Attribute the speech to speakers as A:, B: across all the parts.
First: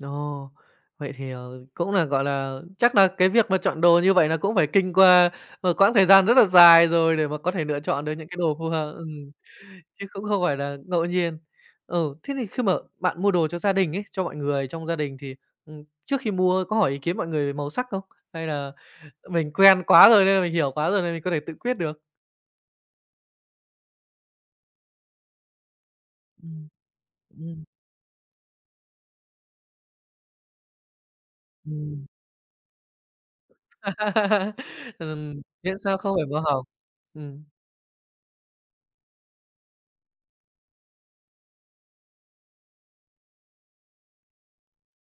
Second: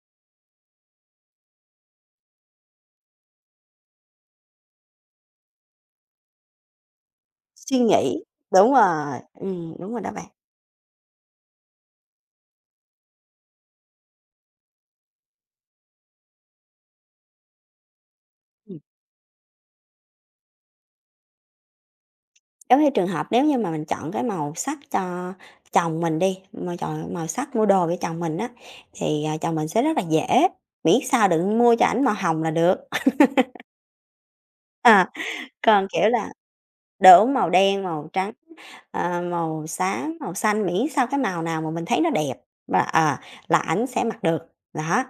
A: Ồ, vậy thì, ờ, cũng là, gọi là, chắc là cái việc mà chọn đồ như vậy là cũng phải kinh qua một quãng thời gian rất là dài rồi để mà có thể
B: Suy
A: lựa chọn được
B: nghĩ,
A: những cái đồ phù
B: đúng
A: hợp
B: rồi.
A: ừm,
B: Ừm, đúng rồi
A: chứ
B: đó bạn.
A: cũng không phải là ngẫu nhiên. Ừ, thế thì khi mà bạn mua đồ cho gia đình ấy, cho mọi người trong gia đình thì, ừm, trước khi mua có hỏi ý kiến mọi người màu sắc không? Hay là,
B: Ừm.
A: ờ, mình quen quá rồi, nên là mình hiểu quá rồi nên mình có thể tự quyết được?
B: Giống như trường hợp nếu như mà mình chọn cái màu sắc cho chồng mình đi,
A: Ừm,
B: mà chọn màu sắc
A: ừm.
B: mua đồ cho chồng mình á, thì, ờ, chồng mình sẽ rất là dễ, miễn sao đừng mua cho ảnh
A: Ừm.
B: màu hồng là được. À,
A: Ừm, miễn
B: còn
A: sao
B: kiểu
A: không phải
B: là
A: màu hồng.
B: đúng,
A: Ừm.
B: màu đen, màu trắng, ờ, màu xám, màu xanh, miễn sao cái màu nào mà mình thấy nó đẹp mà ờ, là ảnh sẽ mặc được, đó.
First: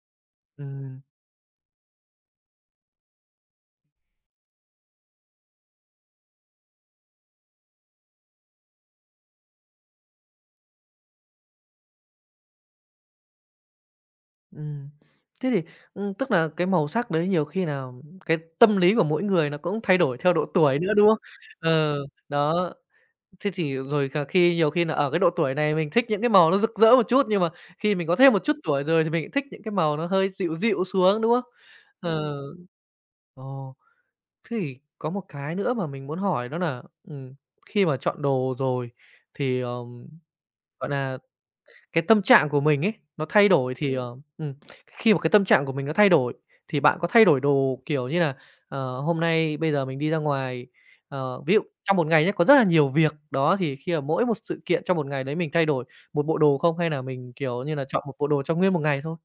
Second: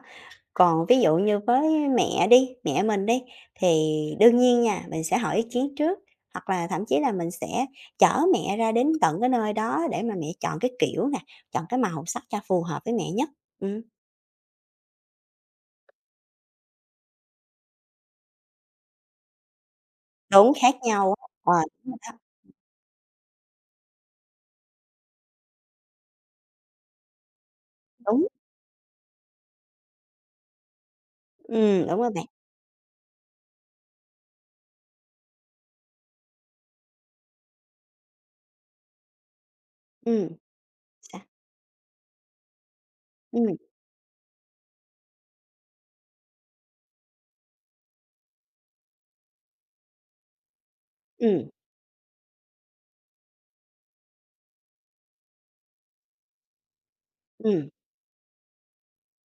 B: Còn ví
A: Ừm.
B: dụ như với mẹ đi, mẹ mình đi, thì đương nhiên nha, mình sẽ hỏi ý kiến trước, hoặc là thậm chí là mình sẽ chở mẹ ra đến tận cái nơi đó để mà mẹ chọn cái kiểu nè, chọn cái màu sắc cho phù hợp với mẹ nhất, ừm.
A: Ừm, thế thì, ưm, tức là cái màu sắc đấy nhiều khi nào cái tâm lý của mỗi người nó cũng thay đổi theo độ
B: Đúng, khác
A: tuổi nữa, đúng
B: nhau.
A: không?
B: Ờ, đúng
A: Ờ,
B: rồi đó.
A: đó, thế thì rồi cà khi nhiều khi nà ở cái độ tuổi này mình thích những cái màu nó rực rỡ một chút, nhưng mà khi mình có
B: Đúng.
A: thêm một chút tuổi rồi thì mình thích những cái màu nó hơi dịu dịu xuống, đúng không?
B: Ừm, đúng rồi bạn.
A: Ờ. Ồ, thế thì có một cái nữa mà mình muốn hỏi đó nà, ừm, khi mà chọn đồ rồi thì, ờm
B: Ừm.
A: gọi là,
B: Sao?
A: cái tâm trạng của mình ấy, nó thay
B: Ừm.
A: đổi thì, ờ ừm, khi mà cái tâm trạng của mình nó thay đổi, thì bạn có thay đổi đồ kiểu như là, ờ, hôm nay bây giờ mình đi ra ngoài ờ,
B: Ừm.
A: ví dụ trong một ngày nhá, có rất là nhiều việc, đó, thì khi mà mỗi một sự kiện trong một ngày đấy mình thay đổi một bộ đồ không? Hay nà mình, kiểu
B: Ừm.
A: như nà, chọn một bộ đồ cho nguyên một ngày thôi?